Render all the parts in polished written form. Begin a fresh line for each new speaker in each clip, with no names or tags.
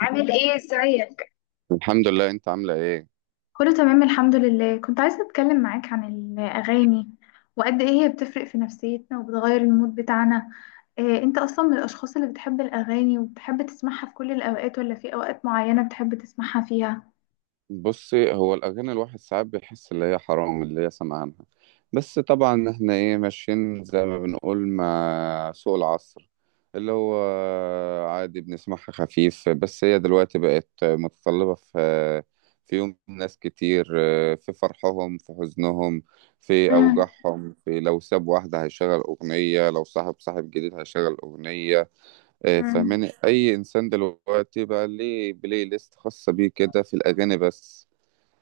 عامل ايه؟ ازيك؟
الحمد لله. انت عاملة ايه؟
كله تمام الحمد لله. كنت عايزة أتكلم معاك عن الأغاني وقد إيه هي بتفرق في نفسيتنا وبتغير المود بتاعنا. إيه، أنت أصلا من الأشخاص اللي بتحب الأغاني وبتحب تسمعها في كل الأوقات ولا في أوقات معينة بتحب تسمعها فيها؟
بصي، هو الاغاني الواحد ساعات بيحس اللي هي حرام اللي هي سمعانها. بس طبعا احنا ايه ماشيين زي ما بنقول مع سوق العصر، اللي هو عادي بنسمعها خفيف، بس هي دلوقتي بقت متطلبة في يوم ناس كتير، في فرحهم، في حزنهم، في
مم.
اوجاعهم، في لو ساب واحدة هيشغل اغنية، لو صاحب صاحب جديد هيشغل اغنية.
مم.
فاهماني؟ اي انسان دلوقتي بقى ليه بلاي ليست خاصه بيه كده في الاغاني بس.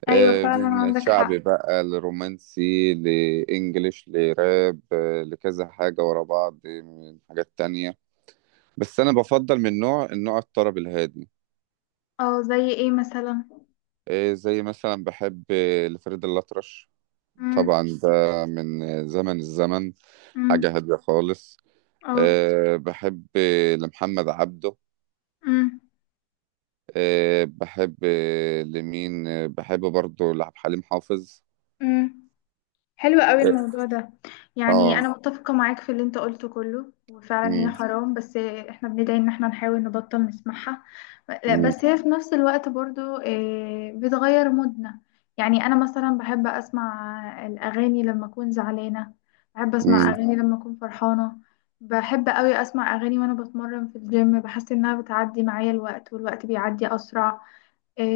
ايوه فعلا
من
عندك حق.
شعبي بقى، لرومانسي، لانجليش، لراب، لكذا حاجه ورا بعض، من حاجات تانية. بس انا بفضل من النوع الطرب الهادي.
اه، زي إيه مثلا؟
زي مثلا بحب لفريد الأطرش.
مم.
طبعا ده من الزمن.
مم.
حاجه هاديه خالص.
اه.
بحب لمحمد عبده.
مم.
بحب لمين بحب برضو لعب حليم حافظ.
مم. حلو قوي الموضوع ده. يعني
اه.
انا متفقة معاك في اللي انت قلته كله وفعلا هي
امم.
حرام، بس احنا بندعي ان احنا نحاول نبطل نسمعها. لا
امم.
بس هي في نفس الوقت برضو بتغير مودنا. يعني انا مثلا بحب اسمع الاغاني لما اكون زعلانة. بحب اسمع
امم.
اغاني لما اكون فرحانة. بحب قوي اسمع اغاني وانا بتمرن في الجيم، بحس انها بتعدي معايا الوقت والوقت بيعدي اسرع.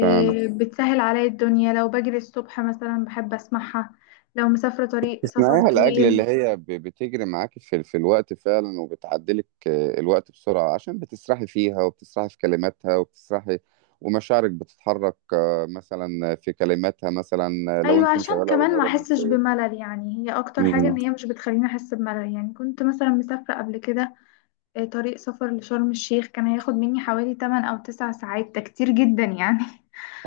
فعلا.
بتسهل عليا الدنيا. لو بجري الصبح مثلا بحب اسمعها. لو مسافرة طريق سفر
تسمعيها لأجل اللي
طويل.
هي بتجري معاكي في الوقت فعلا، وبتعدلك الوقت بسرعة عشان بتسرحي فيها وبتسرحي في كلماتها وبتسرحي. ومشاعرك بتتحرك مثلا في كلماتها مثلا. لو
ايوه،
انت
عشان
مشغلة أغنية
كمان ما احسش
رومانسية.
بملل. يعني هي اكتر حاجة
امم.
ان هي مش بتخليني احس بملل. يعني كنت مثلا مسافرة قبل كده، طريق سفر لشرم الشيخ. كان هياخد مني حوالي 8 او 9 ساعات، ده كتير جدا يعني.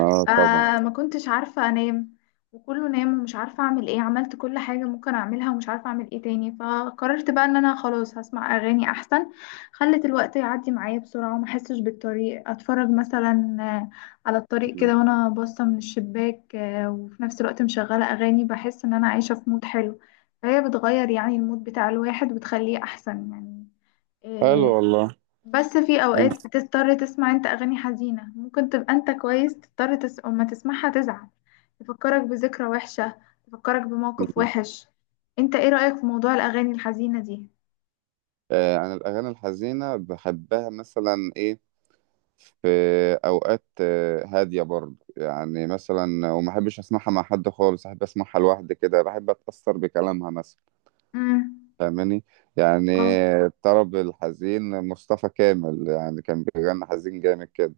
اه، طبعا.
ما كنتش عارفة انام. وكله نام ومش عارفة اعمل ايه. عملت كل حاجة ممكن اعملها ومش عارفة اعمل ايه تاني، فقررت بقى ان انا خلاص هسمع اغاني احسن. خلت الوقت يعدي معايا بسرعة وما احسش بالطريق. اتفرج مثلا على الطريق
مم.
كده وانا باصة من الشباك، وفي نفس الوقت مشغلة اغاني. بحس ان انا عايشة في مود حلو. فهي بتغير يعني المود بتاع الواحد وبتخليه احسن يعني.
حلو
آه،
والله.
بس في
انت.
اوقات بتضطر تسمع انت اغاني حزينة. ممكن تبقى انت كويس، تضطر اما تسمعها تزعل. تفكرك بذكرى وحشة. تفكرك بموقف
مم.
وحش. انت ايه رأيك في موضوع الاغاني الحزينة دي؟
انا الاغاني الحزينه بحبها، مثلا، ايه، في أوقات هادية برضه، يعني مثلا، وما أحبش أسمعها مع حد خالص، أحب أسمعها لوحدي كده، بحب أتأثر بكلامها مثلا.
امم.
فاهماني؟ يعني.
اه،
الطرب الحزين، مصطفى كامل يعني، كان بيغني حزين جامد كده.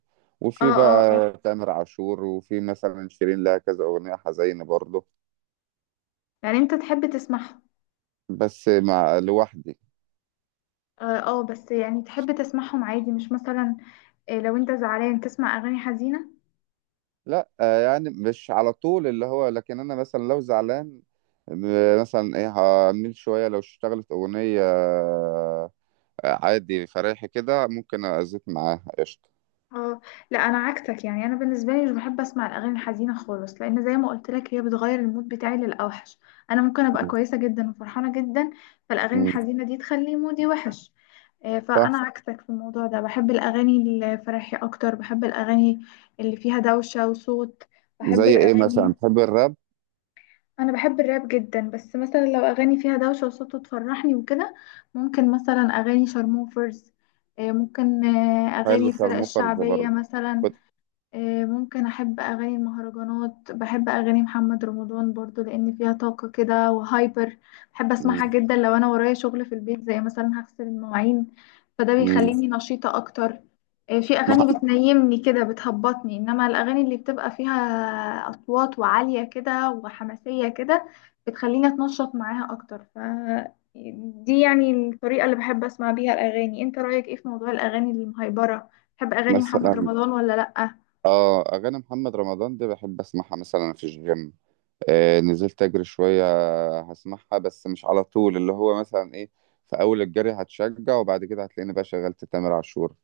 اه،
وفي
اه. اه،
بقى تامر عاشور، وفي مثلا شيرين، لها كذا أغنية حزينة برضه.
يعني انت تحب تسمعهم.
بس مع لوحدي.
اه، بس يعني تحب تسمعهم عادي مش مثلا. إيه، لو انت زعلان تسمع اغاني حزينة.
لا، يعني مش على طول اللي هو، لكن انا مثلا لو زعلان، مثلا ايه هعمل شويه، لو اشتغلت اغنيه عادي فريحي كده ممكن ازيت معاها قشطه.
اه. لا، انا عكسك. يعني انا بالنسبه لي مش بحب اسمع الاغاني الحزينه خالص، لان زي ما قلت لك هي بتغير المود بتاعي للاوحش. انا ممكن ابقى كويسه جدا وفرحانه جدا، فالاغاني
مم،
الحزينه دي تخلي مودي وحش. فانا
صح.
عكسك في الموضوع ده. بحب الاغاني الفرايحي اكتر. بحب الاغاني اللي فيها دوشه وصوت. بحب
زي ايه
الاغاني.
مثلا؟ تحب الراب؟
انا بحب الراب جدا بس مثلا لو اغاني فيها دوشه وصوت تفرحني وكده. ممكن مثلا اغاني شارموفرز. ممكن
حلو،
اغاني الفرق
شارموفرز
الشعبيه
برضه.
مثلا.
كنت-
ممكن احب اغاني المهرجانات. بحب اغاني محمد رمضان برضو لان فيها طاقة كده وهايبر. بحب
مم.
اسمعها جدا لو انا ورايا شغل في البيت زي مثلا هغسل المواعين، فده
مم.
بيخليني نشيطة اكتر. في اغاني
مح-
بتنيمني كده، بتهبطني، انما الاغاني اللي بتبقى فيها اصوات وعالية كده وحماسية كده بتخليني اتنشط معاها اكتر. ف دي يعني الطريقة اللي بحب اسمع بيها الاغاني. انت رايك ايه في موضوع الاغاني المهيبرة؟ بتحب اغاني محمد
مثلا.
رمضان ولا لأ؟
اه، اغاني محمد رمضان دي بحب اسمعها مثلا في الجيم. نزلت اجري شويه هسمعها، بس مش على طول اللي هو، مثلا ايه. في اول الجري هتشجع، وبعد كده هتلاقيني بقى شغلت تامر عاشور،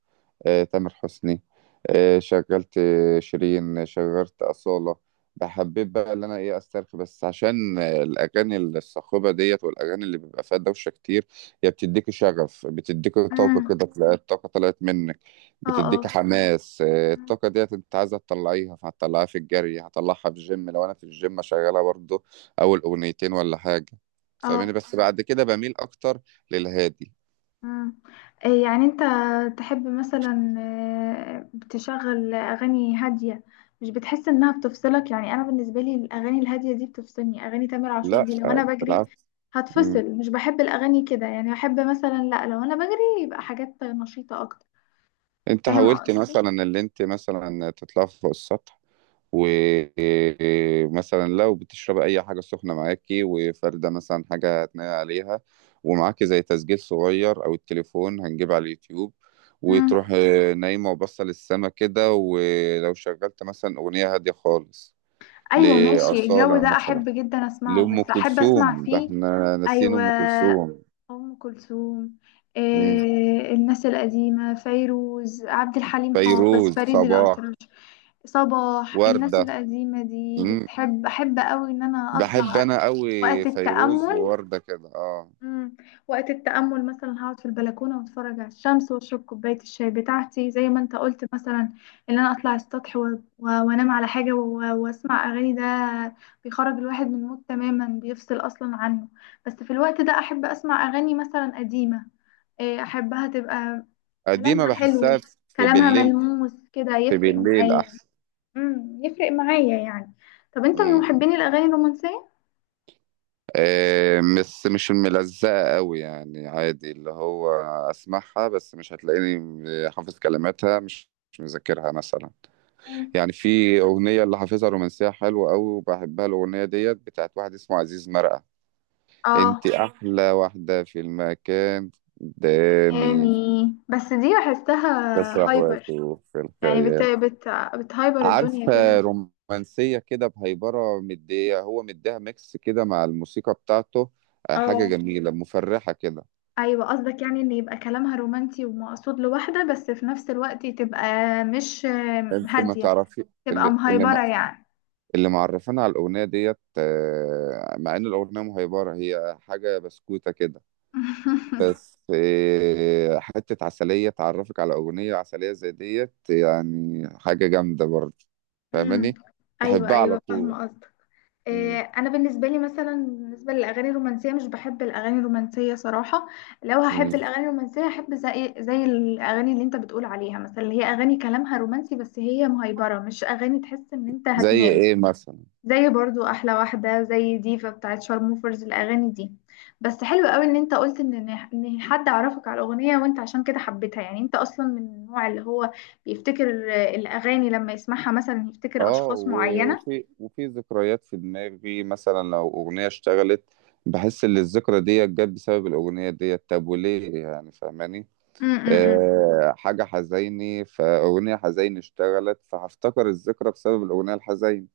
تامر حسني، شغلت شيرين، شغلت أصالة. بحبيت بقى اللي انا ايه، استرخي بس، عشان الاغاني الصاخبه ديت والاغاني اللي بيبقى فيها دوشه كتير، هي بتديك شغف، بتديك طاقه
امم.
كده، تلاقي الطاقه طلعت منك.
اه،
بتديك
اه.
حماس.
مم.
الطاقة ديت انت عايزة تطلعيها، فهتطلعيها في الجري، هطلعها في الجيم لو انا في الجيم شغالة برضو اول اغنيتين ولا حاجة. فاهمني؟
اه.
بس بعد كده بميل اكتر للهادي.
امم. إيه يعني انت تحب مثلا تشغل اغاني هاديه؟ مش بتحس انها بتفصلك؟ يعني انا بالنسبه لي الاغاني الهاديه دي بتفصلني. اغاني تامر عاشور
لا،
دي لو انا بجري
بالعكس. مم.
هتفصل. مش بحب الاغاني كده يعني. احب مثلا، لا، لو انا بجري يبقى حاجات نشيطه اكتر.
انت
فاهم
حاولت
قصدي.
مثلا اللي انت مثلا تطلع فوق السطح، ومثلا لو بتشرب اي حاجه سخنه معاكي وفارده مثلا حاجه هتنقي عليها، ومعاكي زي تسجيل صغير او التليفون هنجيب على اليوتيوب، وتروح
امم.
نايمه وبصه للسما كده، ولو شغلت مثلا اغنيه هاديه خالص
ايوه ماشي، الجو
لاصاله
ده
مثلا،
احب جدا اسمعه.
لام
بس احب اسمع
كلثوم! ده
فيه.
احنا ناسيين
ايوه،
ام كلثوم.
أم كلثوم.
مم.
الناس القديمة، فيروز، عبد الحليم حافظ،
فيروز،
فريد
صباح،
الأطرش، صباح. الناس
ورده.
القديمة دي
مم.
بتحب. أحب أوي إن أنا
بحب
أطلع
انا
وقت
قوي فيروز
التأمل.
ووردة كده، اه.
مم. وقت التأمل مثلا هقعد في البلكونة واتفرج على الشمس واشرب كوباية الشاي بتاعتي، زي ما انت قلت مثلا. ان انا اطلع السطح وانام على حاجة واسمع اغاني. ده بيخرج الواحد من المود تماما، بيفصل اصلا عنه. بس في الوقت ده احب اسمع اغاني مثلا قديمة. إيه، احبها تبقى
قديمة
كلامها
بحسها
حلو.
في
كلامها
بالليل.
ملموس كده،
في
يفرق
بالليل
معايا.
احسن.
امم، يفرق معايا يعني. طب انت من
مم.
محبين الاغاني الرومانسية؟
بس مش ملزقة قوي، يعني عادي اللي هو، اسمعها بس مش هتلاقيني حافظ كلماتها، مش مذاكرها مثلا.
مم.
يعني في أغنية اللي حافظها رومانسية حلوة قوي وبحبها، الأغنية ديت بتاعت واحد اسمه عزيز مرقة.
اه،
انت أحلى واحدة في المكان قدامي،
يعني بس دي بحسها
بسرح
هايبر.
وأتوه في
يعني بت
الخيال.
بت بتهايبر
عارف،
الدنيا كده.
رومانسية كده بهيبرة، مدية هو مديها ميكس كده مع الموسيقى بتاعته. حاجة
اه،
جميلة مفرحة كده.
ايوه قصدك يعني ان يبقى كلامها رومانسي ومقصود لواحده، بس في نفس الوقت تبقى مش
انت ما
هاديه،
تعرفي.
تبقى
اللي اللي ما
مهايبره يعني.
اللي معرفانا على الأغنية ديت، مع إن الأغنية مهيبرة هي حاجة بسكوتة كده. بس حتة عسلية تعرفك على أغنية عسلية زي ديت يعني حاجة جامدة برضه.
امم.
فاهماني؟
ايوه
تحبها على
ايوه،
طول.
فاهمه قصدك.
مم.
انا بالنسبه لي مثلا، بالنسبه للاغاني الرومانسيه مش بحب الاغاني الرومانسيه صراحه. لو هحب
مم.
الاغاني الرومانسيه هحب زي الاغاني اللي انت بتقول عليها مثلا، اللي هي اغاني كلامها رومانسي بس هي مهيبره، مش اغاني تحس ان انت
زي
هتنام.
إيه مثلا؟
زي برضو احلى واحده، زي ديفا بتاعت شارموفرز، الاغاني دي. بس حلو قوي ان انت قلت ان ان إن حد عرفك على الاغنيه وانت عشان كده حبيتها. يعني انت اصلا من النوع اللي هو بيفتكر الاغاني لما يسمعها مثلا يفتكر
اه،
اشخاص معينه.
وفي ذكريات في دماغي مثلا لو أغنية اشتغلت، بحس إن الذكرى ديت جت بسبب الأغنية ديت. طب وليه يعني؟ فاهماني؟
امم.
حاجة حزيني، فأغنية حزيني اشتغلت، فهفتكر الذكرى بسبب الأغنية الحزيني.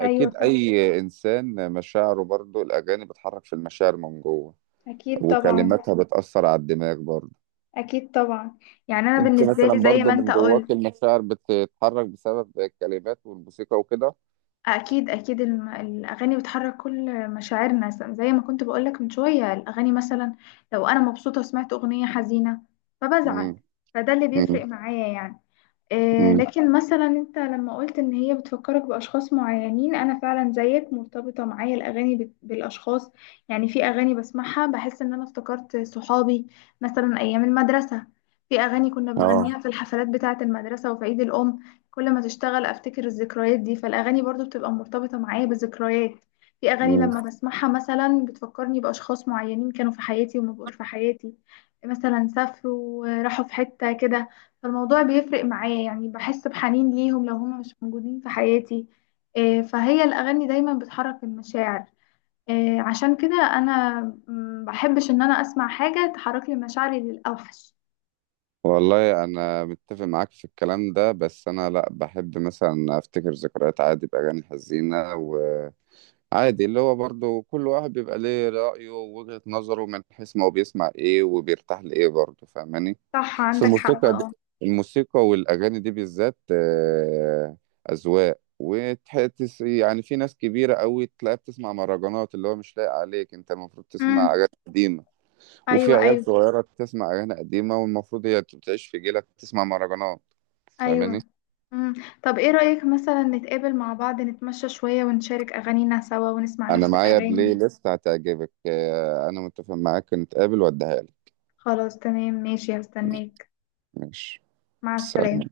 ايوه صح.
أي إنسان مشاعره برضو الأغاني بتحرك في المشاعر من جوه،
أكيد طبعا.
وكلماتها بتأثر على الدماغ برضو.
أكيد طبعا. يعني أنا
أنت
بالنسبة
مثلا
لي زي
برضو
ما أنت
من
قلت،
جواك المشاعر بتتحرك بسبب الكلمات والموسيقى وكده.
أكيد أكيد الأغاني بتحرك كل مشاعرنا. زي ما كنت بقولك من شوية، الأغاني مثلا لو أنا مبسوطة وسمعت أغنية حزينة فبزعل،
مم.
فده اللي بيفرق معايا يعني.
مم.
لكن مثلا انت لما قلت ان هي بتفكرك باشخاص معينين، انا فعلا زيك مرتبطه معايا الاغاني بالاشخاص. يعني في اغاني بسمعها بحس ان انا افتكرت صحابي مثلا ايام المدرسه. في اغاني كنا
اه.
بنغنيها في الحفلات بتاعه المدرسه وفي عيد الام، كل ما تشتغل افتكر الذكريات دي. فالاغاني برضو بتبقى مرتبطه معايا بذكريات. في اغاني
مم.
لما بسمعها مثلا بتفكرني باشخاص معينين كانوا في حياتي وما بقوش في حياتي، مثلا سافروا راحوا في حته كده. فالموضوع بيفرق معايا يعني، بحس بحنين ليهم لو هم مش موجودين في حياتي. فهي الأغاني دايما بتحرك المشاعر. عشان كده أنا بحبش إن أنا أسمع حاجة تحرك لي مشاعري للأوحش.
والله انا متفق معاك في الكلام ده، بس انا لا، بحب مثلا افتكر ذكريات عادي باغاني حزينه. وعادي اللي هو، برضو كل واحد بيبقى ليه رايه ووجهه نظره من حيث ما هو بيسمع ايه وبيرتاح لايه برضو. فاهماني؟
صح
في
عندك حق.
الموسيقى دي،
اه.
الموسيقى والاغاني دي بالذات اذواق وتحس، يعني في ناس كبيره قوي تلاقيها بتسمع مهرجانات اللي هو مش لايق عليك، انت المفروض تسمع
امم.
اغاني قديمه. وفي
أيوه
عيال
أيوه.
صغيرة بتسمع أغاني قديمة، والمفروض هي تعيش في جيلك تسمع مهرجانات. فاهماني؟
أيوه. امم. طب إيه رأيك مثلا نتقابل مع بعض، نتمشى شوية ونشارك أغانينا سوا ونسمع
أنا
نفس
معايا بلاي
الأغاني؟
ليست هتعجبك. أنا متفق معاك، نتقابل وأديها لك.
خلاص تمام ماشي، هستناك.
ماشي.
مع السلامة.
سلام.